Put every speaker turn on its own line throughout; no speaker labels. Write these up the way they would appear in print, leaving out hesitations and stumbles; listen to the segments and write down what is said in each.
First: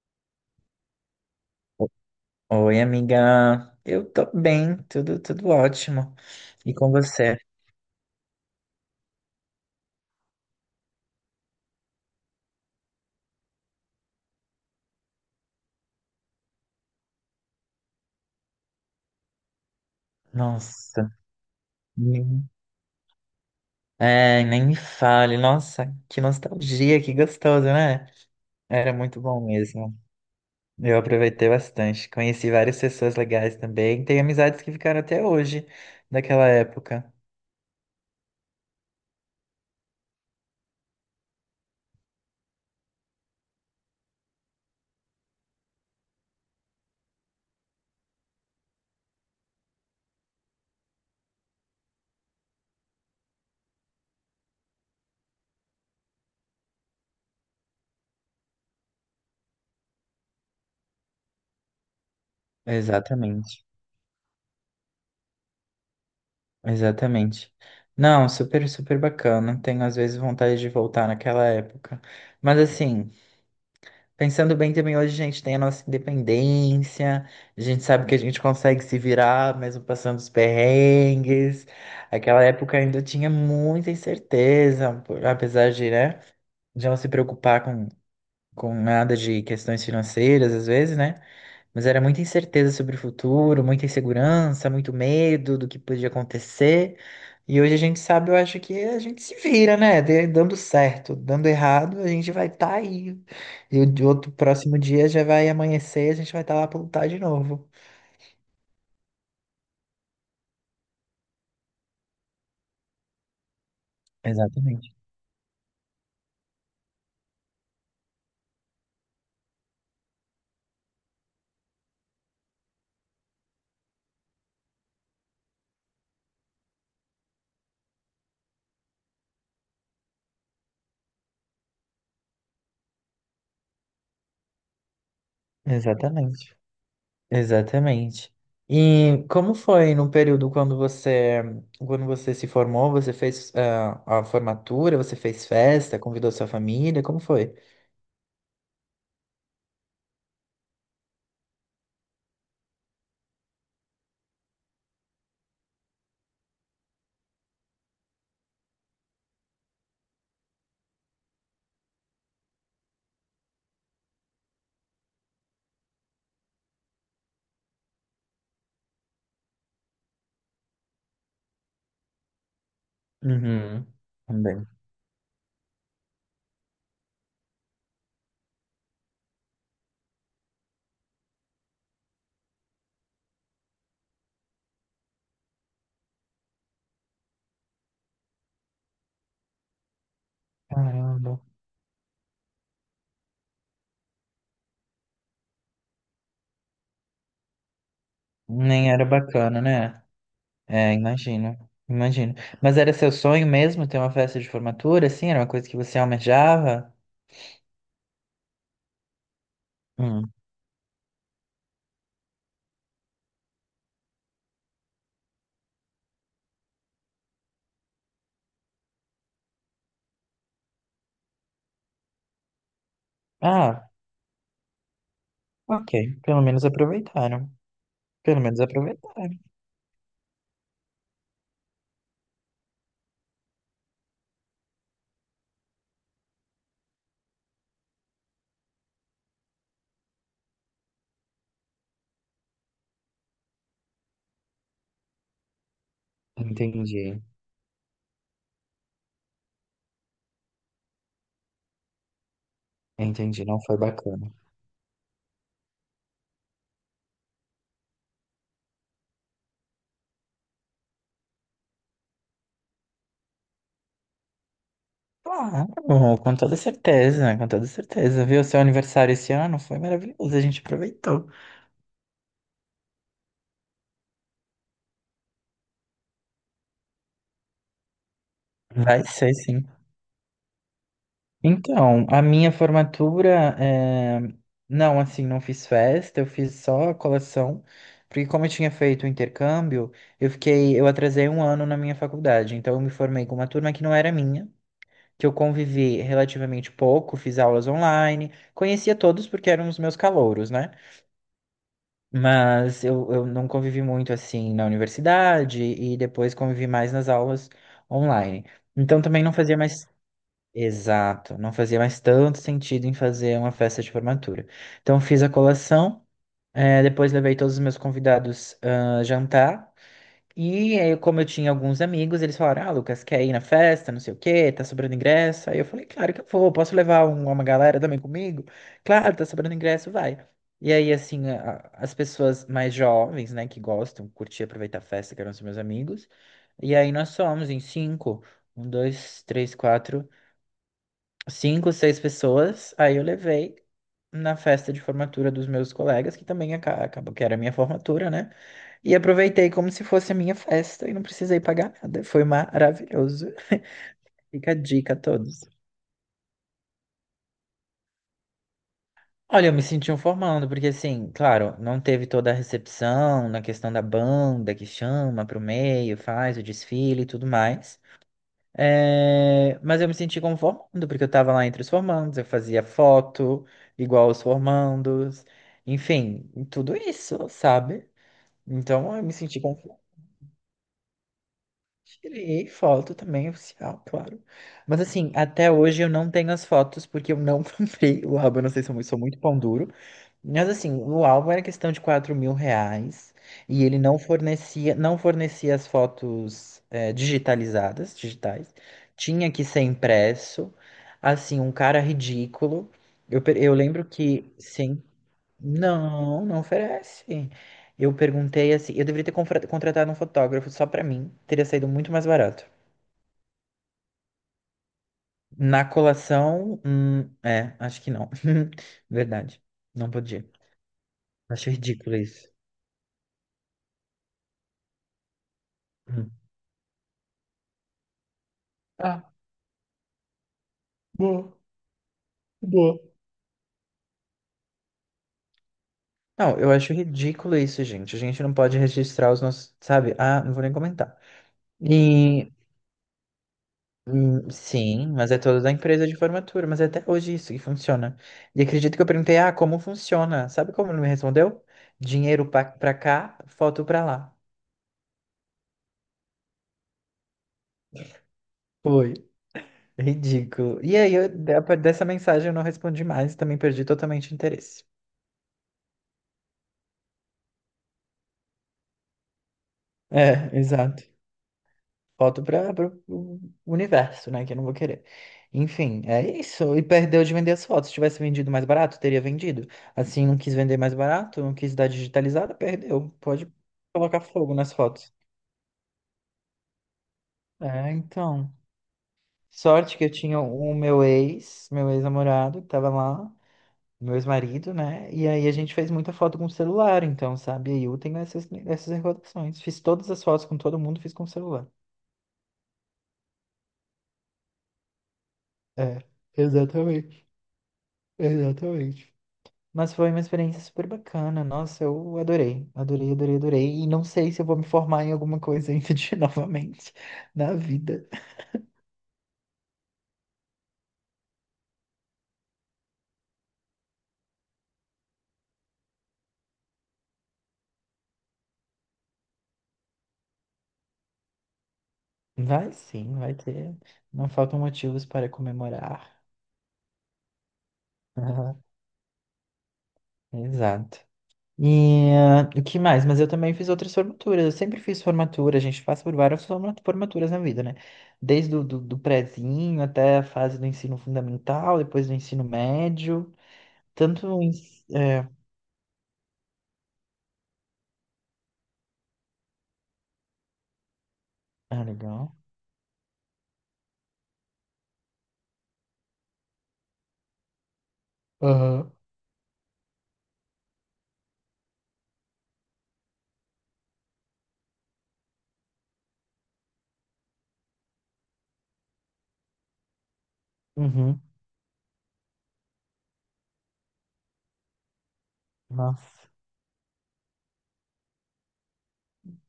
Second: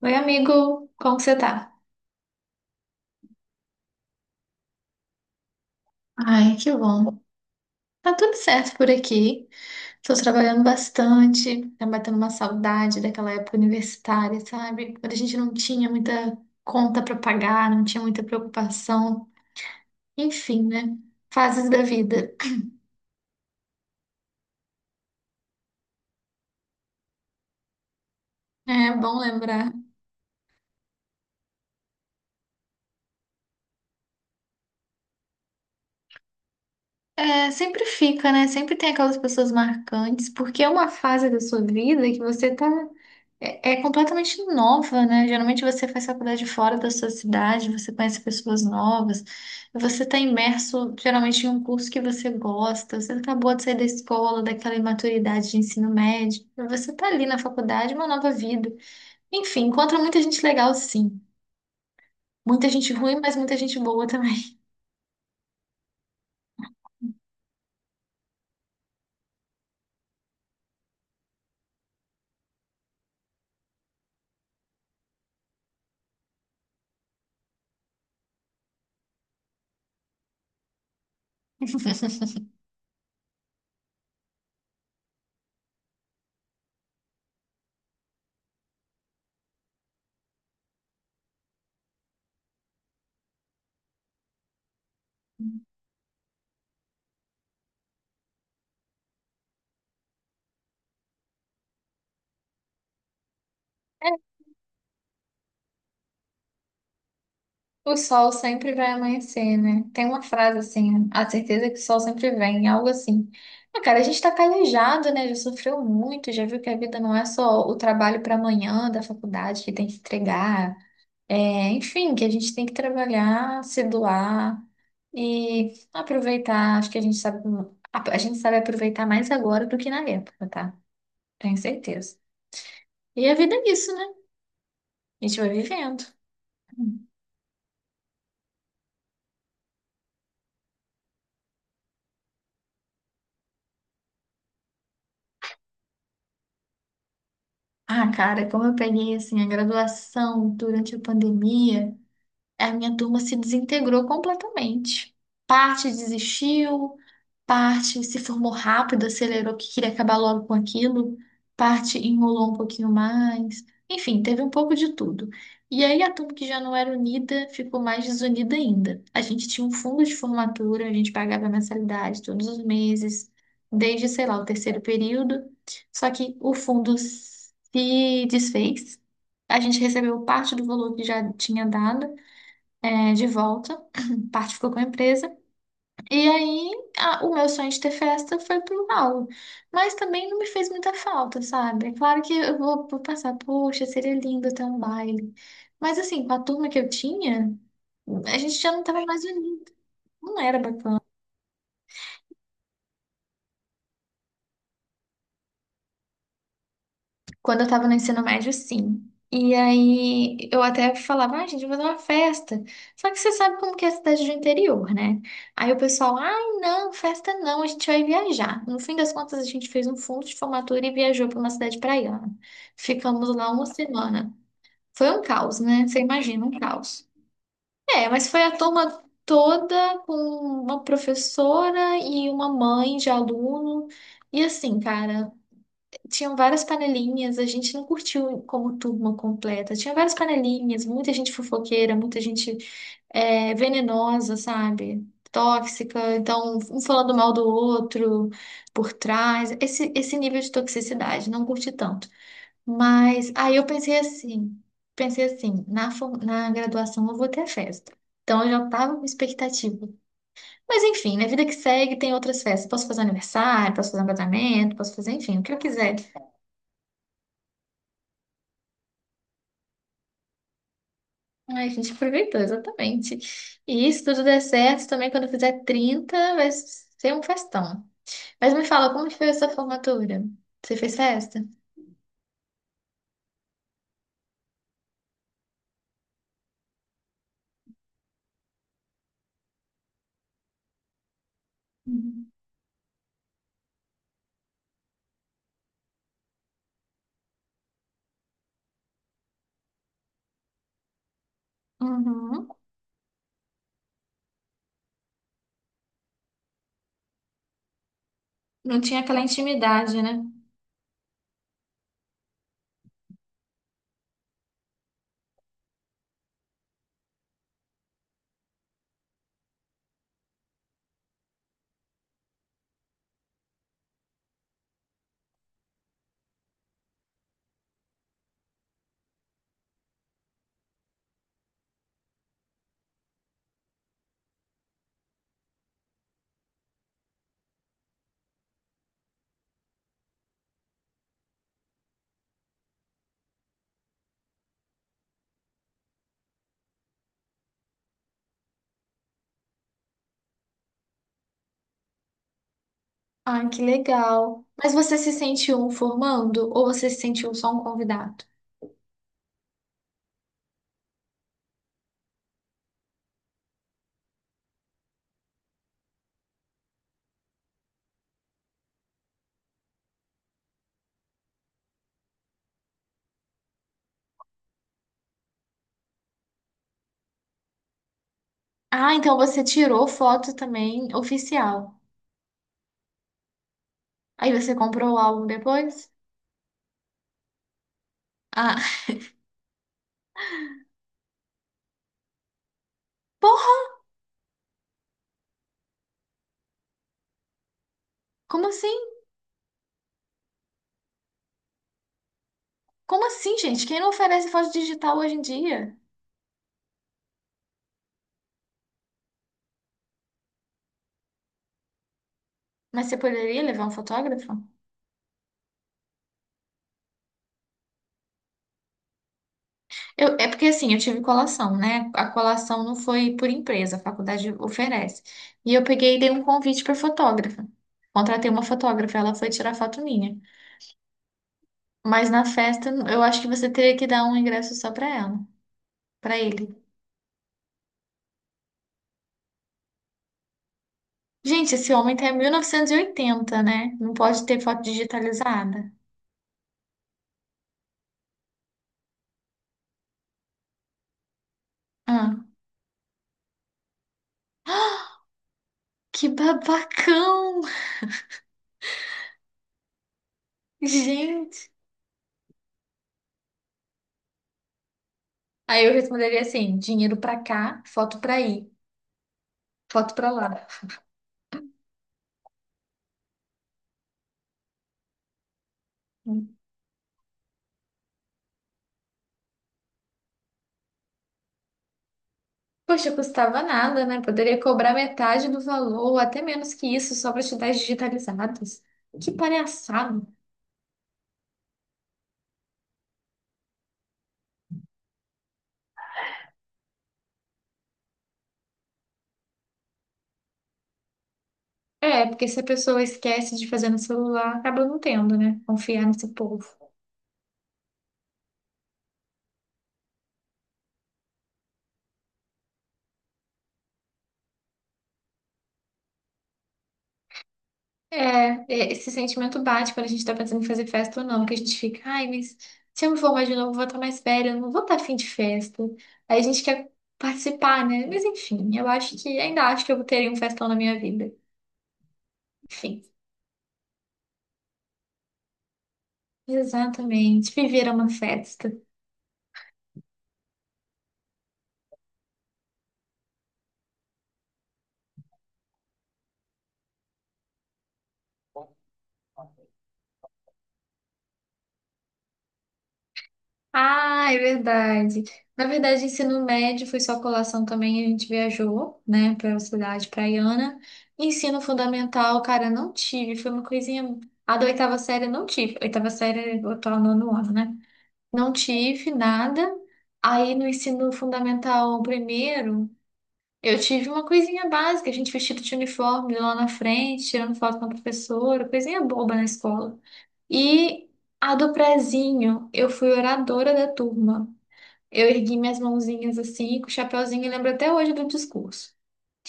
Oi, amigo, como você tá?
Oi, amiga. Eu tô bem, tudo ótimo.
Ai, que
E com
bom.
você?
Tá tudo certo por aqui. Tô trabalhando bastante, tá batendo uma saudade daquela época universitária, sabe? Quando a gente não tinha muita conta pra pagar, não tinha muita preocupação. Enfim, né?
Nossa,
Fases da vida.
nem, é, nem me fale. Nossa, que nostalgia, que gostoso, né? Era
É bom
muito bom
lembrar.
mesmo. Eu aproveitei bastante. Conheci várias pessoas legais também. Tenho amizades que ficaram até hoje, daquela época.
É, sempre fica, né? Sempre tem aquelas pessoas marcantes, porque é uma fase da sua vida que você tá. É, é completamente nova, né? Geralmente você faz faculdade fora da sua cidade, você conhece pessoas novas, você tá imerso geralmente em um curso que você gosta, você acabou de sair da escola, daquela imaturidade de ensino médio, você tá ali na faculdade, uma nova vida. Enfim, encontra muita gente legal, sim. Muita gente ruim, mas muita
Exatamente,
gente boa também.
exatamente. Não, super, super bacana. Tenho às vezes vontade de voltar naquela época. Mas assim. Pensando bem também, hoje a gente tem a nossa independência, a gente sabe que a gente consegue se virar, mesmo passando os perrengues. Aquela época ainda tinha muita incerteza, apesar de, né, de não se preocupar com nada de questões financeiras, às vezes, né? Mas era muita incerteza sobre o futuro, muita insegurança, muito medo do que podia acontecer. E hoje a gente sabe, eu acho que a gente se vira, né? Dando certo, dando errado, a gente vai estar aí. E o de
É.
outro próximo dia já vai amanhecer, e a gente vai estar lá para lutar de novo.
O sol sempre vai amanhecer, né? Tem uma frase assim, a certeza é que o sol sempre vem, algo assim. Ah, cara, a gente tá
Exatamente.
calejado, né? Já sofreu muito, já viu que a vida não é só o trabalho para amanhã da faculdade que tem que entregar. É, enfim, que a gente tem que trabalhar, se doar e aproveitar. Acho que a gente sabe, a gente sabe aproveitar mais agora do que na época, tá? Tenho certeza. E a vida é isso, né? A gente vai vivendo.
Exatamente. Exatamente. E como foi no período quando você se formou, você fez a formatura, você fez festa, convidou sua família, como foi?
Ah, cara, como eu peguei assim a graduação durante a pandemia, a minha turma se desintegrou completamente. Parte desistiu, parte se formou rápido, acelerou que queria acabar logo com aquilo, parte enrolou um pouquinho mais. Enfim, teve um pouco de tudo. E aí a turma que já não era unida ficou mais desunida ainda. A gente tinha um fundo de formatura, a gente pagava mensalidade todos os meses,
Uhum.
desde, sei lá, o
Também.
terceiro período. Só que o fundo se desfez. A gente recebeu parte do valor que já tinha dado de volta, parte ficou com a empresa. E aí o meu sonho de ter festa foi pro ralo. Mas também não me fez muita
Caramba.
falta, sabe? É claro que eu vou, pensar, poxa, seria lindo ter um baile. Mas assim, com a turma que eu tinha, a gente já não
Nem era
estava mais
bacana,
unido.
né?
Não era
É,
bacana.
imagino. Imagino. Mas era seu sonho mesmo ter uma festa de formatura, assim? Era uma coisa que você almejava?
Quando eu tava no ensino médio, sim. E
Hum.
aí eu até falava, ah, gente, vou fazer uma festa. Só que você sabe como que é a cidade do interior, né? Aí o pessoal, ai, não, festa não, a gente vai viajar. No fim das contas, a gente fez um fundo de formatura e viajou para uma cidade praiana. Ficamos lá uma
Ah,
semana. Foi um caos, né?
ok.
Você
Pelo
imagina, um
menos
caos.
aproveitaram.
É, mas
Pelo
foi a
menos
turma
aproveitaram.
toda com uma professora e uma mãe de aluno. E assim, cara. Tinham várias panelinhas, a gente não curtiu como turma completa. Tinha várias panelinhas, muita gente fofoqueira, muita gente venenosa, sabe? Tóxica, então um falando
Entendi.
mal do outro por trás. Esse nível de toxicidade, não curti tanto. Mas
Entendi.
aí
Não
eu
foi bacana.
pensei assim, na graduação eu vou ter festa. Então eu já tava com expectativa. Mas enfim, na vida que segue tem outras festas. Posso fazer aniversário, posso fazer um casamento, posso fazer, enfim, o que eu quiser.
Claro, com toda certeza, com toda certeza. Viu? Seu aniversário esse ano foi maravilhoso. A gente aproveitou.
Ai, a gente aproveitou, exatamente. E se tudo der certo, também quando eu fizer 30 vai ser um festão. Mas me fala,
Vai
como que foi a
ser,
sua
sim.
formatura? Você fez festa?
Então, a minha formatura, não, assim, não fiz festa, eu fiz só a colação, porque como eu tinha feito o intercâmbio, eu fiquei, eu atrasei um ano na minha
Uhum.
faculdade, então eu me formei com uma turma que não era minha, que eu convivi relativamente pouco, fiz aulas online, conhecia todos porque eram os meus calouros, né?
Uhum.
Mas eu não convivi muito, assim, na universidade e depois convivi mais nas aulas online.
Não tinha
Então
aquela
também não fazia mais.
intimidade, né?
Exato, não fazia mais tanto sentido em fazer uma festa de formatura. Então fiz a colação, depois levei todos os meus convidados jantar. E aí, como eu tinha alguns amigos, eles falaram: Ah, Lucas, quer ir na festa? Não sei o quê, tá sobrando ingresso. Aí eu falei: Claro que eu vou, posso levar uma galera também comigo? Claro, tá sobrando ingresso, vai. E aí, assim, a- as pessoas mais jovens, né, que gostam, curtir, aproveitar a festa, que eram os meus amigos. E aí nós somos em cinco: um, dois, três, quatro cinco, seis pessoas. Aí eu levei na festa de formatura dos meus colegas, que também acabou que era a minha formatura, né? E aproveitei como se fosse a minha festa e não precisei pagar nada. Foi maravilhoso.
Ah, que legal.
Fica a
Mas
dica
você
a
se
todos.
sente um formando ou você se sentiu só um convidado?
Olha, eu me senti um formando, porque assim, claro, não teve toda a recepção na questão da banda que chama pro meio, faz o desfile e tudo mais. É, mas eu me senti como formando, porque eu estava lá entre os formandos, eu fazia foto igual os formandos, enfim, tudo isso, sabe?
Ah,
Então eu me
então
senti
você
conforme.
tirou foto também oficial.
Tirei foto também, oficial, claro.
Aí você
Mas
comprou o
assim,
álbum
até hoje eu
depois?
não tenho as fotos porque eu não comprei o álbum. Eu não
Ah,
sei se eu sou muito pão duro. Mas assim, o álbum era questão de R$ 4.000 e
porra,
ele não fornecia, não fornecia as fotos digitalizadas,
como
digitais.
assim?
Tinha que ser impresso. Assim, um cara ridículo.
Como
Eu, per-
assim,
eu
gente? Quem
lembro
não oferece
que,
foto
sim,
digital hoje em dia?
não, não oferece. Eu perguntei assim, eu deveria ter contratado um fotógrafo só pra mim, teria saído muito mais barato.
Mas você poderia levar um fotógrafo?
Na colação, é, acho que não. Verdade, não podia.
É porque assim, eu tive
Acho
colação, né?
ridículo
A
isso.
colação não foi por empresa, a faculdade oferece. E eu peguei e dei
Hum.
um convite para fotógrafa. Contratei uma fotógrafa,
Ah,
ela foi tirar foto minha.
bom.
Mas na festa,
Boa.
eu acho que você teria que dar um ingresso só para ela, para
Não,
ele.
eu acho ridículo isso, gente. A gente não pode registrar os nossos, sabe? Ah, não vou nem comentar.
Gente, esse homem tá em mil
E
novecentos e oitenta, né? Não pode ter foto
sim, mas é toda da
digitalizada.
empresa de formatura, mas é até hoje isso que funciona. E acredito que eu perguntei, ah, como funciona? Sabe como ele me respondeu?
Ah,
Dinheiro pra cá, foto pra lá.
que babacão!
Foi. Ridículo. E aí,
Gente!
dessa mensagem eu não respondi mais, também perdi totalmente o interesse.
Aí eu responderia assim: dinheiro pra cá, foto pra aí, foto pra
É,
lá.
exato. Volto para o universo, né? Que eu não vou querer. Enfim, é isso. E perdeu de vender as fotos. Se tivesse vendido mais barato, teria vendido. Assim, não quis vender mais barato, não quis dar digitalizada, perdeu.
Poxa,
Pode
custava nada, né?
colocar fogo
Poderia
nas
cobrar
fotos.
metade do valor, ou até menos que isso, só para te dar as
É, então.
digitalizadas. Que
Sorte que eu
palhaçada.
tinha o meu ex, meu ex-namorado, que tava lá, meu ex-marido, né? E aí a gente fez muita foto com o celular, então, sabe? E aí eu tenho essas recordações. Fiz todas as fotos com todo mundo, fiz com o celular.
É, porque se a pessoa esquece de fazer no celular, acaba não tendo, né?
É,
Confiar nesse povo.
exatamente, exatamente. Mas foi uma experiência super bacana. Nossa, eu adorei, adorei, adorei, adorei. E não sei se eu vou me formar em alguma coisa ainda de novamente na vida.
É, esse sentimento bate quando a gente tá pensando em fazer festa ou não, que a gente fica, ai, mas se eu me formar de novo, eu vou estar mais velha, eu não vou estar afim de festa. Aí a gente quer participar, né? Mas enfim, eu acho que, ainda acho que eu teria um festão na minha vida.
Vai
Enfim,
sim, vai ter. Não faltam motivos para comemorar.
exatamente, viver é uma
Aham,
festa.
exato. E o que mais? Mas eu também fiz outras formaturas. Eu sempre fiz formatura. A gente passa por várias formaturas na vida, né? Desde o do prezinho até a fase do ensino fundamental, depois do ensino médio. Tanto
Ah, é
em...
verdade.
É...
Na verdade, ensino médio foi só colação também, a gente viajou, né, para cidade praiana. Ensino
Ah, legal.
fundamental, cara, não tive, foi uma coisinha. A da oitava série eu não tive. Oitava série, é o atual nono ano, né? Não
Aham.
tive nada. Aí no ensino fundamental primeiro, eu tive uma coisinha básica, a gente vestido de uniforme lá na frente, tirando foto com a professora, coisinha boba na escola. E
Uhum.
a do prezinho, eu fui oradora da turma. Eu ergui minhas
Nossa,
mãozinhas assim, com o chapéuzinho, e lembro até hoje do discurso.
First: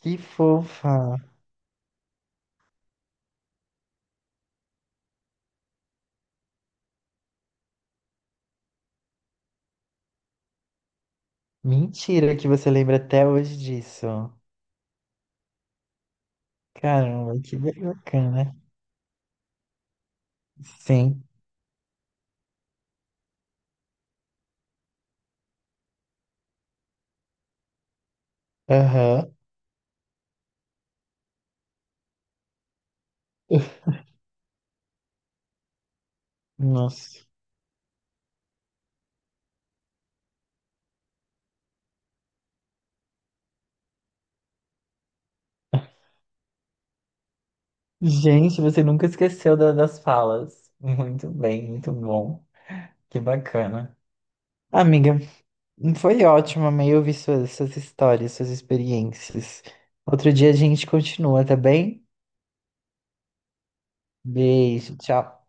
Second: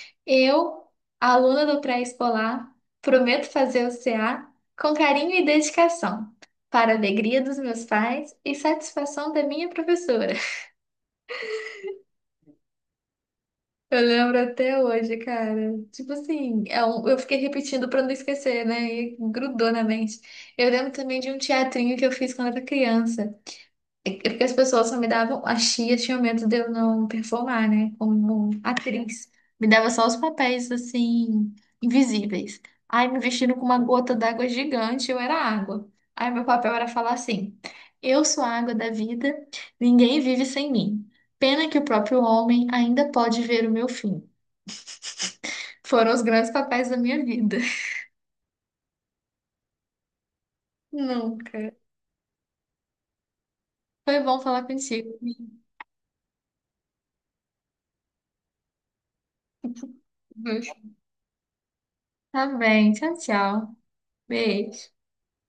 que
Eu,
fofa.
aluna do pré-escolar, prometo fazer o CA com carinho e dedicação, para a alegria dos meus pais e satisfação da minha professora.
Mentira que você lembra até hoje
Eu
disso.
lembro até hoje, cara. Tipo assim, eu fiquei
Caramba, que
repetindo para não
bacana.
esquecer, né? E grudou na mente. Eu lembro também
Sim.
de um teatrinho que eu fiz quando era criança. Porque as pessoas só me davam, as tias tinham medo de eu não performar, né? Como
Aham.
atriz. Me dava só os papéis, assim, invisíveis. Aí me vestindo com uma gota d'água gigante, eu era água. Aí meu papel era falar
Nossa.
assim: Eu sou a água da vida, ninguém vive sem mim. Pena que o próprio homem ainda pode ver o meu fim. Foram os grandes papéis da minha vida.
Gente, você nunca esqueceu das falas. Muito bem,
Nunca.
muito bom. Que bacana.
Foi bom falar contigo,
Amiga,
amigo.
foi ótimo, amei ouvir suas histórias, suas experiências. Outro dia a gente continua, tá bem?
Tá bem, tchau, tchau. Beijo.
Beijo, tchau.